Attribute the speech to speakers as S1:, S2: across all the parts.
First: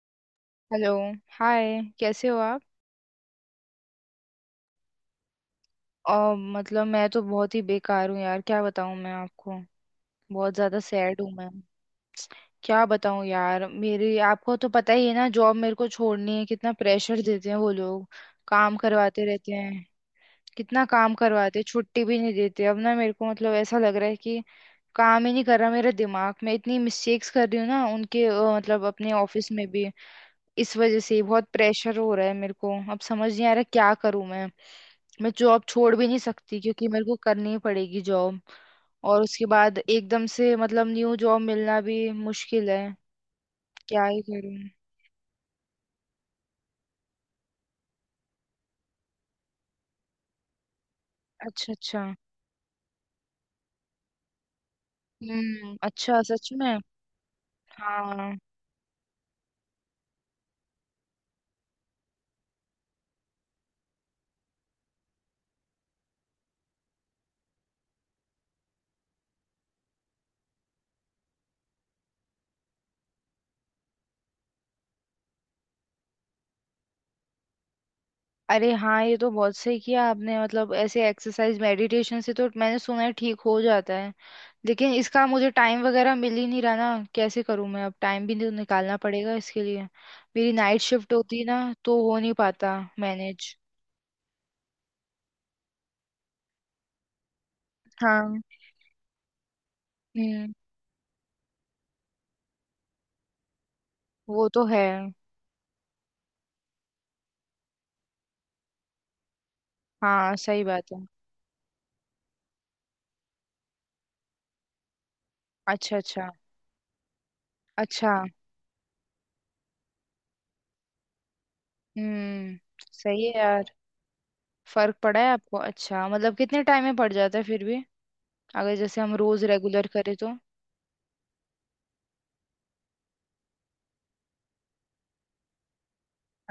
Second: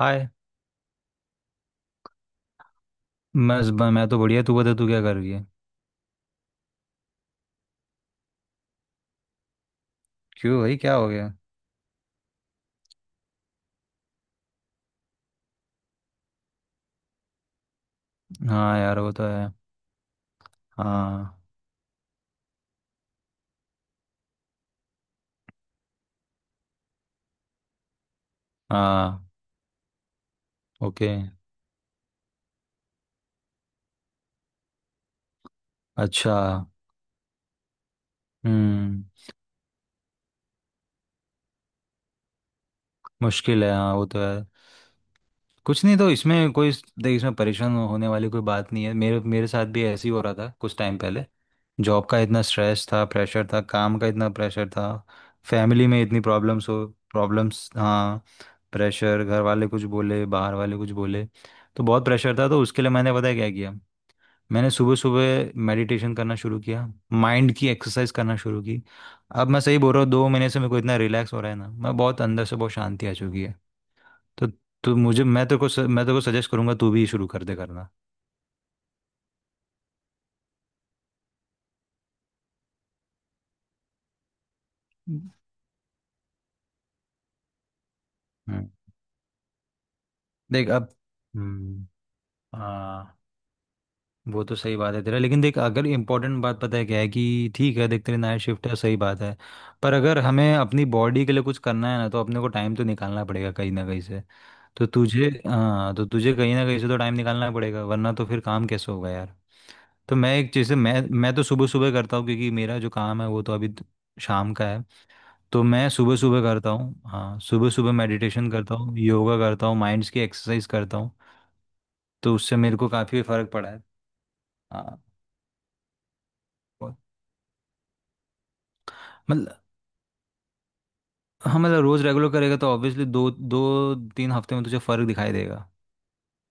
S1: हाय।
S2: Hello. Hi, कैसे हो आप?
S1: मैं तो बढ़िया, तू बता, तू क्या कर रही है?
S2: और मतलब मैं तो बहुत ही बेकार हूँ यार, क्या बताऊँ मैं आपको। बहुत
S1: क्यों भाई,
S2: ज़्यादा
S1: क्या हो
S2: सैड हूँ
S1: गया?
S2: मैं। क्या बताऊँ यार, मेरी आपको तो पता ही है ना, जॉब मेरे को छोड़नी है, कितना प्रेशर देते हैं वो लोग, काम
S1: हाँ यार, वो
S2: करवाते
S1: तो
S2: रहते
S1: है।
S2: हैं। कितना काम
S1: हाँ
S2: करवाते हैं, छुट्टी भी नहीं देते। अब ना मेरे को मतलब ऐसा लग रहा है कि काम ही नहीं कर रहा मेरा दिमाग। मैं इतनी मिस्टेक्स कर रही हूँ ना उनके मतलब अपने
S1: हाँ।
S2: ऑफिस में भी। इस वजह
S1: ओके।
S2: से बहुत प्रेशर हो रहा है मेरे को। अब समझ नहीं आ रहा क्या करूं मैं। मैं जॉब छोड़ भी नहीं
S1: अच्छा।
S2: सकती क्योंकि मेरे को करनी ही पड़ेगी जॉब।
S1: हम्म।
S2: और उसके बाद एकदम से मतलब न्यू जॉब मिलना भी मुश्किल है।
S1: मुश्किल है, हाँ
S2: क्या
S1: वो तो
S2: ही
S1: है।
S2: करूं।
S1: कुछ नहीं, तो इसमें कोई... देख, इसमें परेशान होने वाली कोई बात नहीं है। मेरे मेरे साथ भी ऐसे ही हो रहा था कुछ टाइम पहले।
S2: अच्छा अच्छा।
S1: जॉब का इतना स्ट्रेस था, प्रेशर था, काम का इतना प्रेशर था।
S2: हम्म।
S1: फैमिली में इतनी
S2: अच्छा, सच में?
S1: प्रॉब्लम्स हो... प्रॉब्लम्स, हाँ।
S2: हाँ।
S1: प्रेशर, घर वाले कुछ बोले, बाहर वाले कुछ बोले। तो बहुत प्रेशर था, तो उसके लिए मैंने पता है क्या किया? मैंने सुबह सुबह मेडिटेशन करना शुरू किया, माइंड की एक्सरसाइज करना शुरू की। अब मैं सही बोल रहा हूँ, 2 महीने से मेरे को इतना रिलैक्स हो रहा है ना, मैं बहुत अंदर से, बहुत शांति आ चुकी है। तो तो मुझे मैं तेरे को सजेस्ट करूंगा, तू भी शुरू कर दे करना।
S2: अरे हाँ, ये तो बहुत सही किया आपने। मतलब ऐसे एक्सरसाइज मेडिटेशन से तो मैंने सुना है ठीक हो जाता है। लेकिन इसका
S1: हम्म।
S2: मुझे टाइम वगैरह मिल ही नहीं रहा ना, कैसे करूँ मैं? अब टाइम भी तो निकालना पड़ेगा इसके लिए। मेरी
S1: देख
S2: नाइट
S1: अब...
S2: शिफ्ट होती ना
S1: हम्म।
S2: तो हो नहीं पाता
S1: हाँ,
S2: मैनेज।
S1: वो तो सही बात है तेरा, लेकिन देख, अगर इम्पोर्टेंट बात पता है क्या है कि, ठीक है, देख तेरी नाइट
S2: हाँ।
S1: शिफ्ट है, सही बात है, पर अगर
S2: हम्म।
S1: हमें अपनी बॉडी के लिए कुछ करना है ना, तो अपने को टाइम तो निकालना पड़ेगा कहीं ना कहीं से।
S2: वो तो है।
S1: तो तुझे... हाँ, तो तुझे कहीं ना कहीं से तो टाइम निकालना पड़ेगा, वरना तो फिर काम कैसे होगा यार। तो मैं
S2: हाँ
S1: एक
S2: सही
S1: चीज़ से
S2: बात
S1: मैं
S2: है।
S1: मैं तो सुबह सुबह करता हूँ, क्योंकि मेरा जो काम है वो तो अभी शाम का है। तो मैं
S2: अच्छा
S1: सुबह
S2: अच्छा।
S1: सुबह करता हूँ, हाँ सुबह सुबह
S2: अच्छा।
S1: मेडिटेशन करता हूँ, योगा करता हूँ, माइंड्स की एक्सरसाइज करता हूँ। तो उससे
S2: हम्म।
S1: मेरे को काफ़ी
S2: सही है
S1: फ़र्क पड़ा
S2: यार।
S1: है।
S2: फर्क
S1: हाँ।
S2: पड़ा है आपको? अच्छा, मतलब कितने टाइम में
S1: और-
S2: पड़ जाता है फिर भी, अगर जैसे हम रोज
S1: मतलब,
S2: रेगुलर करें तो?
S1: हाँ मतलब रोज़ रेगुलर करेगा तो ऑब्वियसली दो दो तीन हफ्ते में तुझे फ़र्क दिखाई देगा।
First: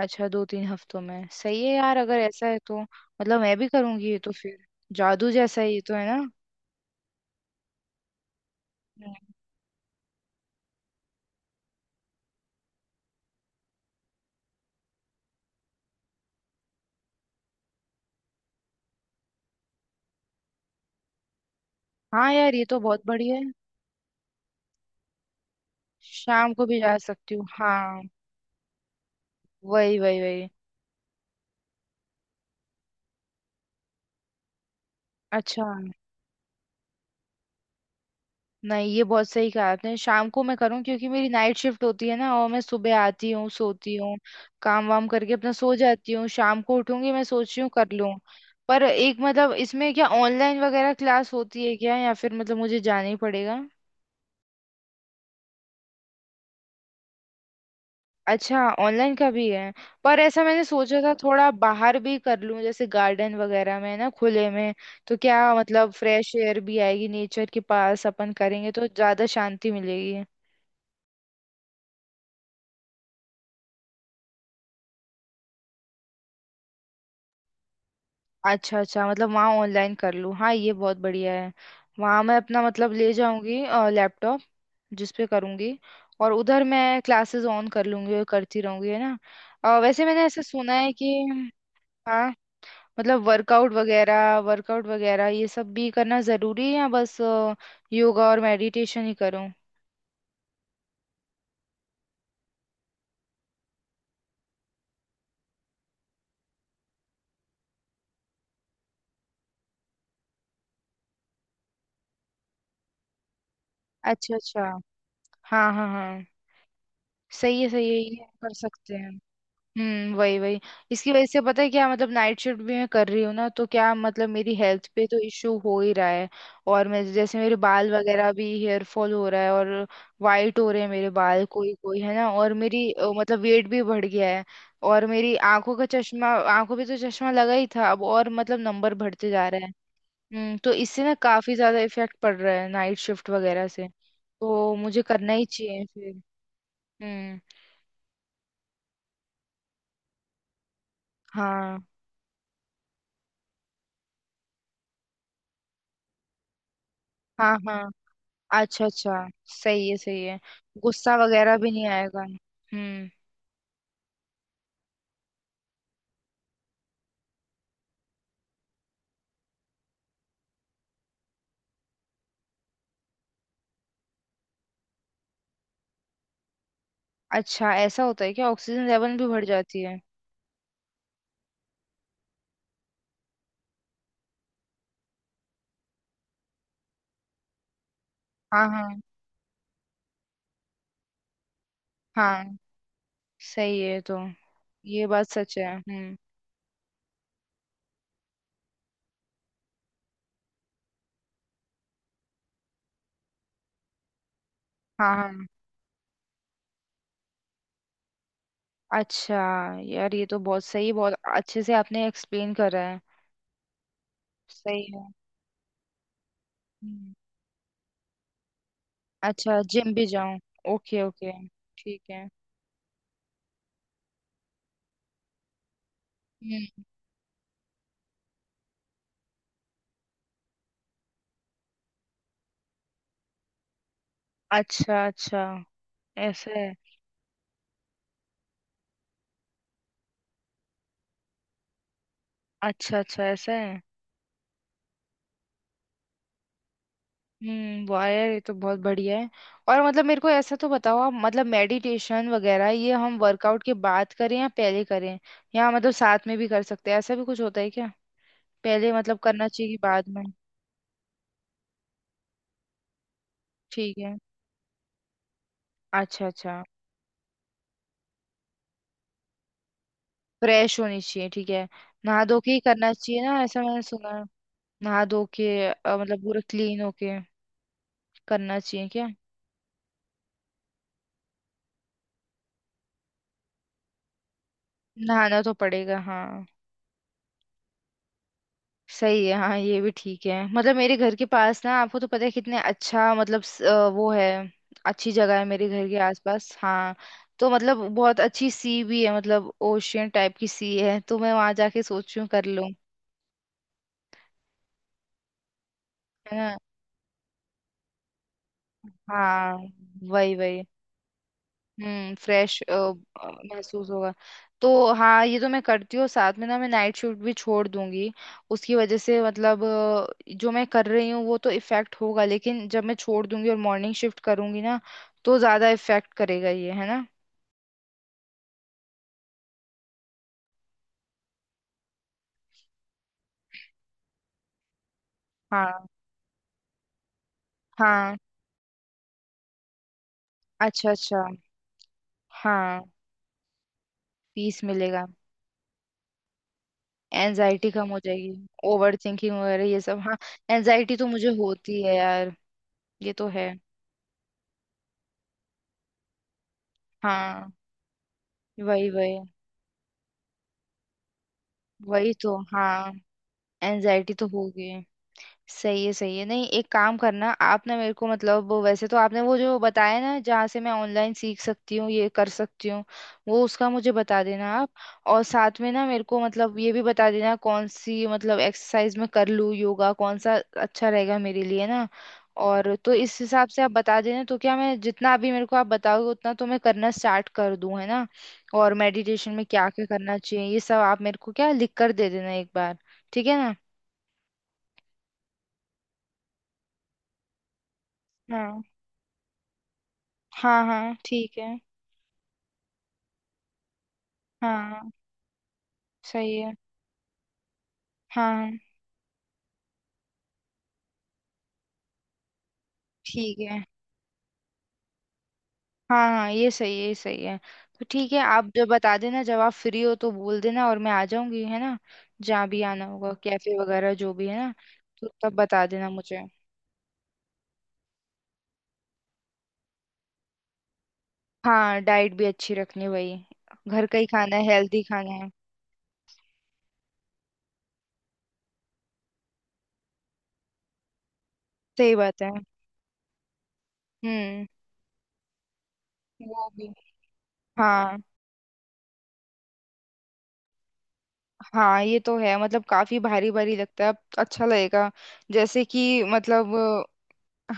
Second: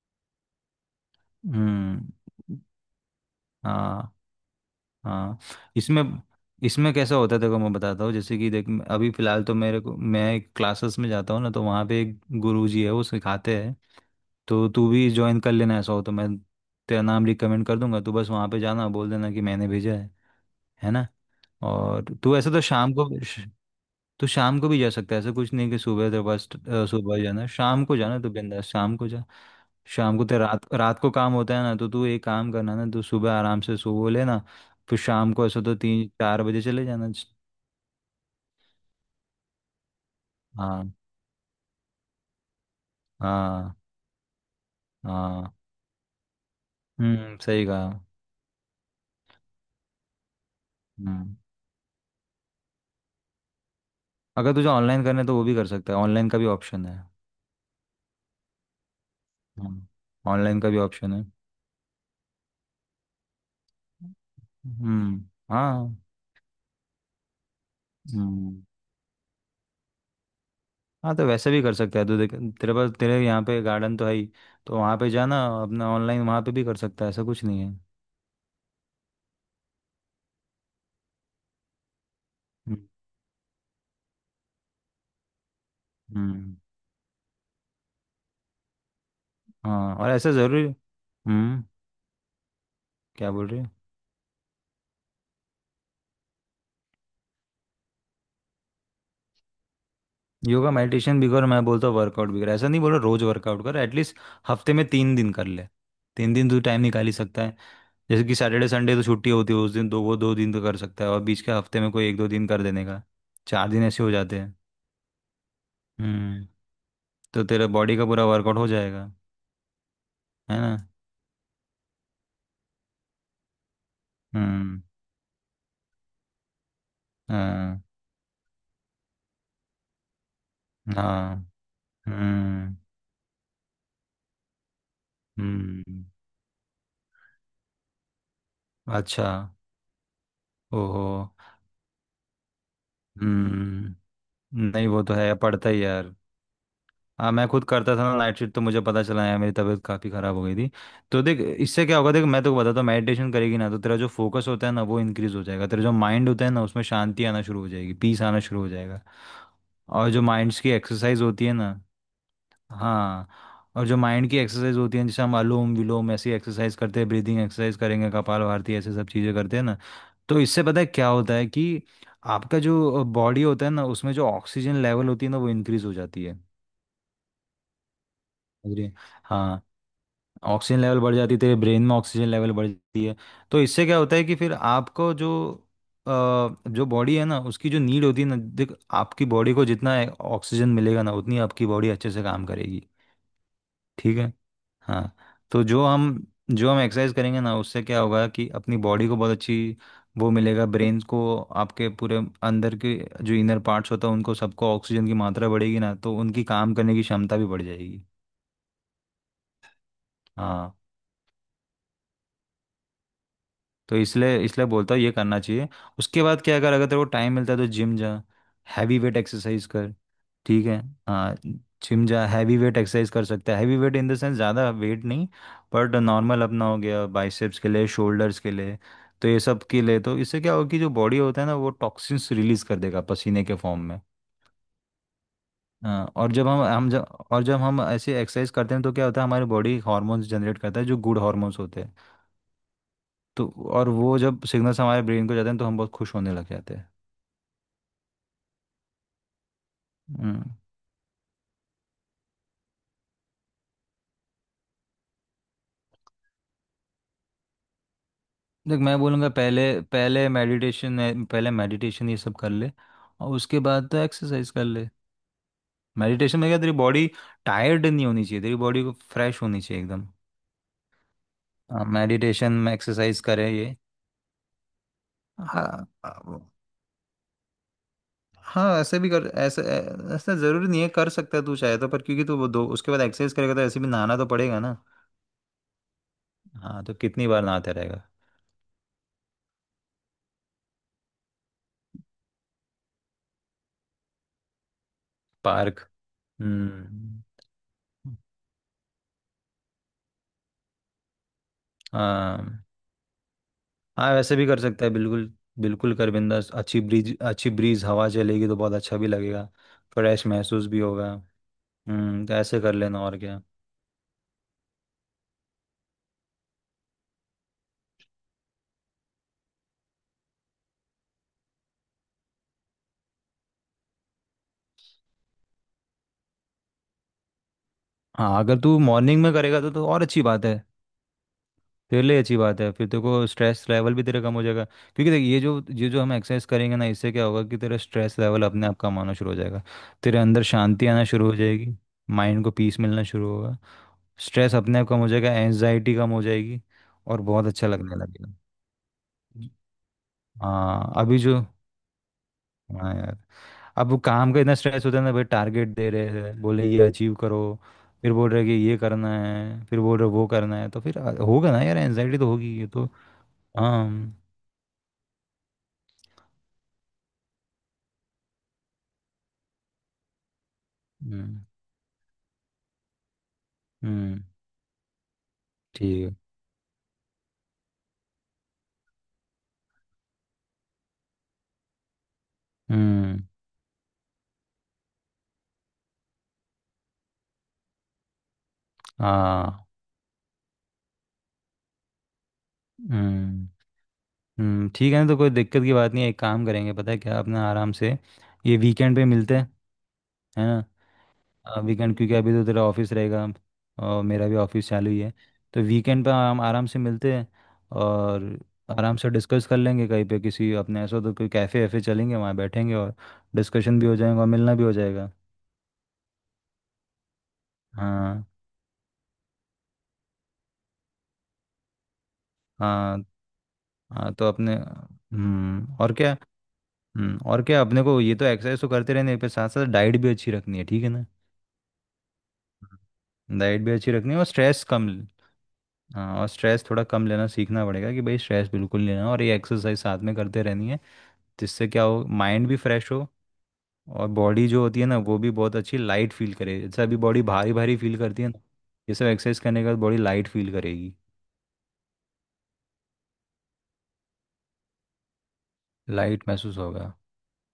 S2: अच्छा, दो तीन हफ्तों में। सही है यार,
S1: हम्म।
S2: अगर ऐसा है तो मतलब मैं भी करूंगी
S1: हाँ
S2: ये तो फिर। जादू
S1: हाँ।
S2: जैसा है ये तो,
S1: इसमें...
S2: है ना।
S1: इसमें कैसा होता है, देखो मैं बताता हूँ। जैसे कि देख, अभी
S2: हम्म।
S1: फिलहाल तो मेरे को, मैं एक क्लासेस में जाता हूँ ना, तो वहाँ पे एक गुरु जी है, वो सिखाते हैं। तो तू भी ज्वाइन कर लेना, ऐसा हो तो मैं तेरा नाम रिकमेंड कर दूंगा, तू बस वहाँ पे जाना बोल देना कि मैंने भेजा है ना। और
S2: हाँ
S1: तू ऐसे
S2: यार,
S1: तो
S2: ये तो
S1: शाम
S2: बहुत
S1: को,
S2: बढ़िया है।
S1: तो शाम को भी जा सकता है, ऐसा कुछ नहीं कि सुबह तेरे पास
S2: शाम को भी जा
S1: सुबह
S2: सकती
S1: जाना
S2: हूँ
S1: है। शाम को
S2: हाँ।
S1: जाना, तो बिंदास शाम को जा।
S2: वही
S1: शाम
S2: वही
S1: को तेरा,
S2: वही।
S1: रात रात को काम होता है ना, तो तू एक काम करना ना, तू सुबह आराम से सो लेना, फिर शाम को ऐसा
S2: अच्छा।
S1: तो तीन चार बजे चले जाना।
S2: नहीं, ये बहुत सही कहा आपने, शाम को मैं करूँ
S1: हाँ
S2: क्योंकि मेरी नाइट शिफ्ट होती है ना, और मैं सुबह आती हूँ,
S1: हाँ
S2: सोती हूँ। काम वाम करके अपना
S1: हाँ।
S2: सो जाती हूँ, शाम को उठूंगी, मैं
S1: हम्म,
S2: सोच रही
S1: सही
S2: हूँ
S1: कहा।
S2: कर लूँ। पर एक मतलब इसमें क्या ऑनलाइन वगैरह क्लास
S1: हम्म,
S2: होती है क्या, या फिर मतलब मुझे जाना ही पड़ेगा?
S1: अगर तुझे ऑनलाइन करना है तो वो भी कर सकता है, ऑनलाइन का भी ऑप्शन है।
S2: अच्छा, ऑनलाइन का भी है। पर
S1: हम्म।
S2: ऐसा
S1: ऑनलाइन
S2: मैंने
S1: का भी
S2: सोचा था
S1: ऑप्शन है।
S2: थोड़ा बाहर भी कर लूं, जैसे गार्डन वगैरह में ना, खुले में। तो
S1: हम्म।
S2: क्या मतलब
S1: हाँ।
S2: फ्रेश एयर भी आएगी, नेचर के पास अपन
S1: हम्म।
S2: करेंगे तो ज्यादा शांति मिलेगी।
S1: हाँ, तो वैसे भी कर सकता है। तो देख, तेरे पास, तेरे यहाँ पे गार्डन तो है ही, तो वहाँ पे जाना, अपना ऑनलाइन वहाँ पे भी कर सकता है, ऐसा कुछ नहीं है।
S2: अच्छा अच्छा, मतलब वहाँ ऑनलाइन कर लूँ, हाँ ये बहुत बढ़िया है। वहाँ मैं अपना
S1: हम्म।
S2: मतलब ले जाऊंगी लैपटॉप, जिस पे करूंगी। और
S1: हम्म,
S2: उधर मैं क्लासेस ऑन कर लूंगी और करती रहूंगी, है ना।
S1: हाँ।
S2: वैसे
S1: और
S2: मैंने
S1: ऐसा
S2: ऐसा
S1: ज़रूरी...
S2: सुना है कि
S1: हम्म।
S2: हाँ, मतलब
S1: क्या बोल रही है?
S2: वर्कआउट वगैरह ये सब भी करना जरूरी है या बस योगा और मेडिटेशन ही करूं?
S1: योगा मेडिटेशन भी कर, मैं बोलता हूँ वर्कआउट भी कर, ऐसा नहीं बोल रहा रोज़ वर्कआउट कर, एटलीस्ट हफ्ते में 3 दिन कर ले। 3 दिन तू टाइम निकाल ही सकता है। जैसे कि सैटरडे संडे तो छुट्टी होती है, उस दिन दो, वो 2 दिन तो कर सकता है, और बीच के हफ्ते में कोई एक दो दिन कर देने का, 4 दिन ऐसे हो
S2: अच्छा
S1: जाते हैं।
S2: अच्छा। हाँ हाँ हाँ।
S1: हम्म। तो
S2: सही
S1: तेरा
S2: है, सही है,
S1: बॉडी का
S2: ये
S1: पूरा
S2: हम कर
S1: वर्कआउट हो
S2: सकते हैं।
S1: जाएगा।
S2: हम्म, वही वही।
S1: है ना।
S2: इसकी वजह से पता है क्या, मतलब नाइट शिफ्ट भी मैं कर रही हूँ ना, तो क्या मतलब मेरी
S1: हम्म।
S2: हेल्थ पे तो इश्यू हो ही रहा है। और मैं जैसे, मेरे
S1: हाँ
S2: बाल वगैरह भी हेयर फॉल हो रहा है और वाइट हो रहे हैं मेरे
S1: हाँ।
S2: बाल कोई कोई, है ना। और
S1: हम्म।
S2: मेरी मतलब वेट भी बढ़ गया है। और मेरी आंखों का
S1: हम्म।
S2: चश्मा, आंखों पे तो चश्मा लगा ही था, अब और मतलब नंबर
S1: अच्छा।
S2: बढ़ते जा रहे हैं। हम्म, तो इससे
S1: ओहो।
S2: ना काफी ज्यादा इफेक्ट पड़ रहा है नाइट शिफ्ट वगैरह से,
S1: हम्म।
S2: तो
S1: नहीं,
S2: मुझे
S1: वो तो
S2: करना
S1: है,
S2: ही
S1: पड़ता ही
S2: चाहिए फिर।
S1: यार। हाँ,
S2: हम्म।
S1: मैं खुद करता था ना नाइट शिफ्ट, तो मुझे पता चला यार, मेरी तबीयत काफ़ी ख़राब हो गई थी। तो देख,
S2: हाँ
S1: इससे क्या होगा, देख मैं तो बताता हूँ, मेडिटेशन करेगी ना तो तेरा जो फोकस होता है ना वो इंक्रीज़ हो जाएगा, तेरा जो माइंड होता है ना उसमें शांति आना
S2: हाँ
S1: शुरू हो
S2: हाँ।
S1: जाएगी, पीस आना शुरू हो
S2: अच्छा
S1: जाएगा।
S2: अच्छा। सही है
S1: और जो
S2: सही है।
S1: माइंड्स की
S2: गुस्सा
S1: एक्सरसाइज होती है
S2: वगैरह भी
S1: ना,
S2: नहीं आएगा? हम्म।
S1: हाँ और जो माइंड की एक्सरसाइज होती है, जैसे हम अनुलोम विलोम ऐसी एक्सरसाइज करते हैं, ब्रीदिंग एक्सरसाइज करेंगे, कपालभाति ऐसे सब चीज़ें करते हैं ना, तो इससे पता है क्या होता है कि आपका जो बॉडी होता है ना उसमें जो ऑक्सीजन लेवल होती है ना वो इंक्रीज हो जाती है।
S2: अच्छा, ऐसा होता है क्या,
S1: समझ रही
S2: ऑक्सीजन
S1: हैं?
S2: लेवल भी बढ़
S1: हाँ।
S2: जाती है?
S1: ऑक्सीजन लेवल बढ़ जाती है, तेरे ब्रेन में ऑक्सीजन लेवल बढ़ जाती है। तो इससे क्या होता है कि फिर आपको जो अ, जो बॉडी है ना उसकी जो नीड होती है ना,
S2: हाँ
S1: देख,
S2: हाँ
S1: आपकी बॉडी को जितना ऑक्सीजन मिलेगा ना उतनी आपकी बॉडी अच्छे से काम
S2: हाँ।
S1: करेगी।
S2: सही है
S1: ठीक
S2: तो।
S1: है।
S2: ये
S1: हाँ।
S2: बात सच
S1: तो
S2: है।
S1: जो हम,
S2: हम्म।
S1: जो हम एक्सरसाइज करेंगे ना उससे क्या होगा कि अपनी बॉडी को बहुत अच्छी, वो मिलेगा ब्रेन को, आपके पूरे अंदर के जो इनर पार्ट्स होता है उनको सबको ऑक्सीजन की
S2: हाँ हाँ।
S1: मात्रा बढ़ेगी ना, तो उनकी काम करने की क्षमता भी बढ़ जाएगी।
S2: अच्छा। यार ये तो बहुत
S1: हाँ,
S2: सही, बहुत अच्छे से आपने एक्सप्लेन करा है।
S1: तो इसलिए, इसलिए
S2: सही
S1: बोलता हूँ
S2: है।
S1: ये करना चाहिए। उसके बाद क्या कर, अगर तेरे को
S2: हम्म।
S1: टाइम मिलता है तो जिम जा, हैवी वेट
S2: अच्छा,
S1: एक्सरसाइज कर।
S2: जिम भी जाऊं?
S1: ठीक है।
S2: Okay okay.
S1: हाँ,
S2: ठीक
S1: जिम
S2: है।
S1: जा हैवी वेट एक्सरसाइज कर सकता है, heavy weight in the sense ज़्यादा वेट नहीं, बट नॉर्मल अपना हो
S2: हम्म।
S1: गया बाइसेप्स के लिए, शोल्डर्स के लिए। तो ये सब के लिए, तो इससे क्या होगा कि जो बॉडी होता है ना वो टॉक्सिन्स रिलीज कर देगा पसीने के फॉर्म में।
S2: अच्छा अच्छा,
S1: हाँ,
S2: ऐसा है?
S1: और जब हम ऐसे एक्सरसाइज करते हैं तो क्या होता है, हमारी बॉडी हार्मोन्स जनरेट करता है जो गुड हार्मोन्स होते हैं।
S2: अच्छा अच्छा,
S1: तो
S2: ऐसा है।
S1: और वो जब सिग्नल्स हमारे ब्रेन को जाते हैं तो हम बहुत खुश होने लग जाते हैं।
S2: हम्म, वाह यार, ये तो बहुत बढ़िया है। और मतलब मेरे को
S1: हम्म।
S2: ऐसा तो बताओ आप, मतलब मेडिटेशन वगैरह ये हम वर्कआउट के बाद करें या पहले करें, या मतलब साथ में भी कर सकते हैं, ऐसा भी कुछ होता है क्या?
S1: देख
S2: पहले
S1: मैं
S2: मतलब
S1: बोलूँगा
S2: करना
S1: पहले,
S2: चाहिए कि बाद में?
S1: पहले मेडिटेशन है, पहले मेडिटेशन ये सब कर ले, और उसके बाद
S2: ठीक
S1: तो
S2: है।
S1: एक्सरसाइज कर ले।
S2: अच्छा
S1: मेडिटेशन में क्या,
S2: अच्छा।
S1: तेरी बॉडी टायर्ड नहीं होनी चाहिए, तेरी बॉडी को फ्रेश होनी चाहिए एकदम।
S2: फ्रेश होनी चाहिए, ठीक है।
S1: हाँ,
S2: नहा धो के
S1: मेडिटेशन
S2: ही
S1: में
S2: करना
S1: एक्सरसाइज
S2: चाहिए ना,
S1: करे
S2: ऐसा
S1: ये...
S2: मैंने सुना है। नहा धो के
S1: हाँ।
S2: मतलब
S1: हाँ।
S2: पूरा क्लीन होके करना
S1: हाँ,
S2: चाहिए
S1: ऐसे
S2: क्या?
S1: भी कर, ऐसे ऐसा जरूरी नहीं है, कर सकता है तू चाहे तो, पर क्योंकि तू वो दो उसके बाद एक्सरसाइज करेगा तो ऐसे भी नहाना तो पड़ेगा ना।
S2: नहाना तो पड़ेगा हाँ।
S1: हाँ, तो कितनी बार नहाते रहेगा।
S2: सही है हाँ, ये भी ठीक है। मतलब मेरे घर के पास ना, आपको तो पता है कितने अच्छा मतलब वो है, अच्छी जगह है मेरे घर
S1: पार्क।
S2: के आसपास हाँ।
S1: हम्म।
S2: तो मतलब बहुत अच्छी सी भी है, मतलब ओशियन टाइप की सी है, तो मैं वहां जाके सोच रही हूँ कर
S1: हाँ।
S2: लूँ।
S1: हाँ, वैसे भी कर सकता है बिल्कुल, बिल्कुल कर
S2: है
S1: बिंदास,
S2: ना।
S1: अच्छी ब्रीज, अच्छी ब्रीज हवा चलेगी तो बहुत अच्छा भी लगेगा,
S2: हाँ
S1: फ्रेश
S2: वही वही।
S1: महसूस भी होगा। हम्म, तो
S2: फ्रेश
S1: ऐसे कर लेना, और क्या।
S2: महसूस होगा। तो हाँ ये तो मैं करती हूँ, साथ में ना मैं नाइट शिफ्ट भी छोड़ दूंगी। उसकी वजह से मतलब जो मैं कर रही हूँ वो तो इफेक्ट होगा, लेकिन जब मैं छोड़ दूंगी और मॉर्निंग शिफ्ट करूंगी ना, तो ज्यादा इफेक्ट करेगा ये, है ना।
S1: हाँ अगर तू मॉर्निंग में करेगा तो और अच्छी बात है, तेरे लिए अच्छी बात है, फिर तेरे को स्ट्रेस लेवल भी तेरा कम हो जाएगा, क्योंकि देख ये जो
S2: हाँ
S1: ये जो हम एक्सरसाइज करेंगे ना इससे क्या होगा कि तेरा
S2: हाँ।
S1: स्ट्रेस लेवल अपने आप कम आना शुरू हो जाएगा, तेरे अंदर
S2: अच्छा
S1: शांति आना
S2: अच्छा।
S1: शुरू हो जाएगी, माइंड को
S2: हाँ
S1: पीस मिलना शुरू होगा, स्ट्रेस
S2: पीस
S1: अपने आप कम
S2: मिलेगा।
S1: हो जाएगा, एंजाइटी कम हो जाएगी और बहुत
S2: एनजाइटी
S1: अच्छा
S2: कम हो
S1: लगने
S2: जाएगी।
S1: लगेगा।
S2: ओवर थिंकिंग वगैरह ये सब हाँ। एनजाइटी
S1: हाँ
S2: तो
S1: अभी
S2: मुझे
S1: जो...
S2: होती है यार,
S1: हाँ
S2: ये
S1: यार,
S2: तो है।
S1: अब वो काम का इतना स्ट्रेस होता है ना भाई, टारगेट दे रहे हैं, बोले ये अचीव करो,
S2: हाँ
S1: फिर बोल रहे हैं कि ये
S2: वही
S1: करना
S2: वही।
S1: है, फिर बोल रहे हैं वो करना है, तो फिर होगा ना यार,
S2: वही
S1: एनजाइटी तो
S2: तो
S1: होगी ये तो।
S2: हाँ,
S1: हाँ।
S2: एनजाइटी तो होगी। सही है सही है। नहीं एक काम करना आप ना, मेरे को मतलब वो, वैसे तो आपने वो जो बताया ना जहाँ से मैं ऑनलाइन सीख
S1: हम्म।
S2: सकती हूँ, ये कर सकती हूँ, वो उसका मुझे बता
S1: हम्म।
S2: देना आप। और साथ में ना, मेरे
S1: ठीक
S2: को
S1: है।
S2: मतलब ये भी बता देना कौन सी मतलब एक्सरसाइज मैं कर लूँ, योगा कौन सा अच्छा रहेगा मेरे लिए ना। और तो इस
S1: हम्म।
S2: हिसाब से आप बता देना, तो क्या मैं जितना अभी मेरे को आप बताओगे उतना तो मैं करना स्टार्ट कर दूँ, है ना? और मेडिटेशन में क्या
S1: हाँ।
S2: क्या करना चाहिए ये सब आप मेरे को क्या लिख कर दे देना एक बार। ठीक है
S1: हम्म।
S2: ना।
S1: हम्म, ठीक है ना, तो कोई दिक्कत की बात नहीं है, एक काम करेंगे पता है क्या, अपना आराम से
S2: हाँ
S1: ये वीकेंड पे मिलते हैं। है ना।
S2: हाँ हाँ ठीक है।
S1: हाँ वीकेंड, क्योंकि अभी तो तेरा ऑफिस रहेगा और मेरा भी ऑफिस
S2: हाँ
S1: चालू ही है, तो वीकेंड पे
S2: सही
S1: हम
S2: है।
S1: आराम से मिलते हैं और
S2: हाँ
S1: आराम से डिस्कस कर लेंगे कहीं पे, किसी अपने ऐसा तो कोई कैफ़े वैफे चलेंगे, वहाँ बैठेंगे और
S2: ठीक है।
S1: डिस्कशन भी हो जाएगा और मिलना भी हो जाएगा।
S2: हाँ हाँ ये सही है, ये सही है। तो ठीक है,
S1: हाँ
S2: आप जब बता देना जब आप फ्री हो तो बोल देना और मैं आ जाऊंगी, है ना। जहाँ भी आना
S1: हाँ
S2: होगा, कैफे वगैरह जो
S1: हाँ।
S2: भी
S1: तो
S2: है ना।
S1: अपने,
S2: तो तब बता
S1: हम्म,
S2: देना
S1: और क्या।
S2: मुझे।
S1: हम्म, और क्या, अपने को ये तो एक्सरसाइज तो करते रहने पे साथ साथ डाइट भी अच्छी रखनी है, ठीक है ना।
S2: हाँ डाइट भी अच्छी रखनी है वही,
S1: डाइट भी
S2: घर
S1: अच्छी
S2: का ही
S1: रखनी है और
S2: खाना है,
S1: स्ट्रेस
S2: हेल्दी
S1: कम।
S2: खाना है।
S1: हाँ, और स्ट्रेस थोड़ा कम लेना सीखना पड़ेगा कि भाई स्ट्रेस बिल्कुल नहीं लेना, और ये एक्सरसाइज साथ में करते रहनी है, जिससे क्या
S2: सही
S1: हो
S2: बात है।
S1: माइंड भी फ्रेश हो और
S2: हम्म।
S1: बॉडी जो होती है ना वो भी बहुत अच्छी लाइट फील
S2: वो
S1: करे,
S2: भी
S1: जैसे अभी बॉडी भारी भारी
S2: हाँ।
S1: फील करती है ना, ये सब एक्सरसाइज करने के बाद बॉडी लाइट फील करेगी,
S2: हाँ ये तो है, मतलब काफी भारी भारी लगता है, अब अच्छा लगेगा। जैसे कि
S1: लाइट
S2: मतलब
S1: महसूस होगा।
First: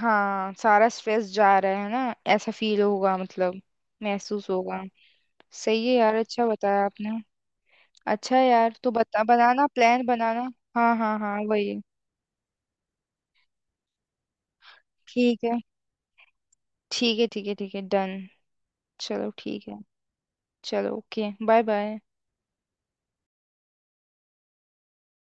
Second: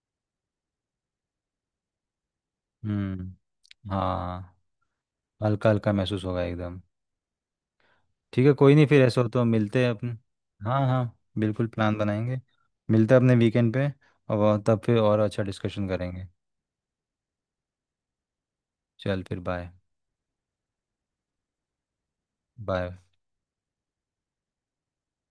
S2: हाँ, सारा स्ट्रेस जा रहा है ना, ऐसा फील होगा,
S1: हम्म।
S2: मतलब महसूस
S1: हाँ,
S2: होगा।
S1: हल्का
S2: सही
S1: हल्का
S2: है यार,
S1: महसूस होगा
S2: अच्छा
S1: एकदम।
S2: बताया आपने। अच्छा है
S1: ठीक है,
S2: यार,
S1: कोई नहीं,
S2: तो
S1: फिर ऐसा
S2: बता,
S1: हो तो
S2: बनाना
S1: मिलते हैं
S2: प्लान
S1: अपन,
S2: बनाना।
S1: हाँ
S2: हाँ
S1: हाँ
S2: हाँ हाँ
S1: बिल्कुल
S2: वही।
S1: प्लान बनाएंगे, मिलते हैं अपने वीकेंड पे और तब फिर और अच्छा
S2: ठीक है
S1: डिस्कशन करेंगे।
S2: ठीक है ठीक है ठीक है डन।
S1: चल
S2: चलो
S1: फिर बाय।
S2: ठीक है। चलो ओके, बाय बाय।
S1: बाय।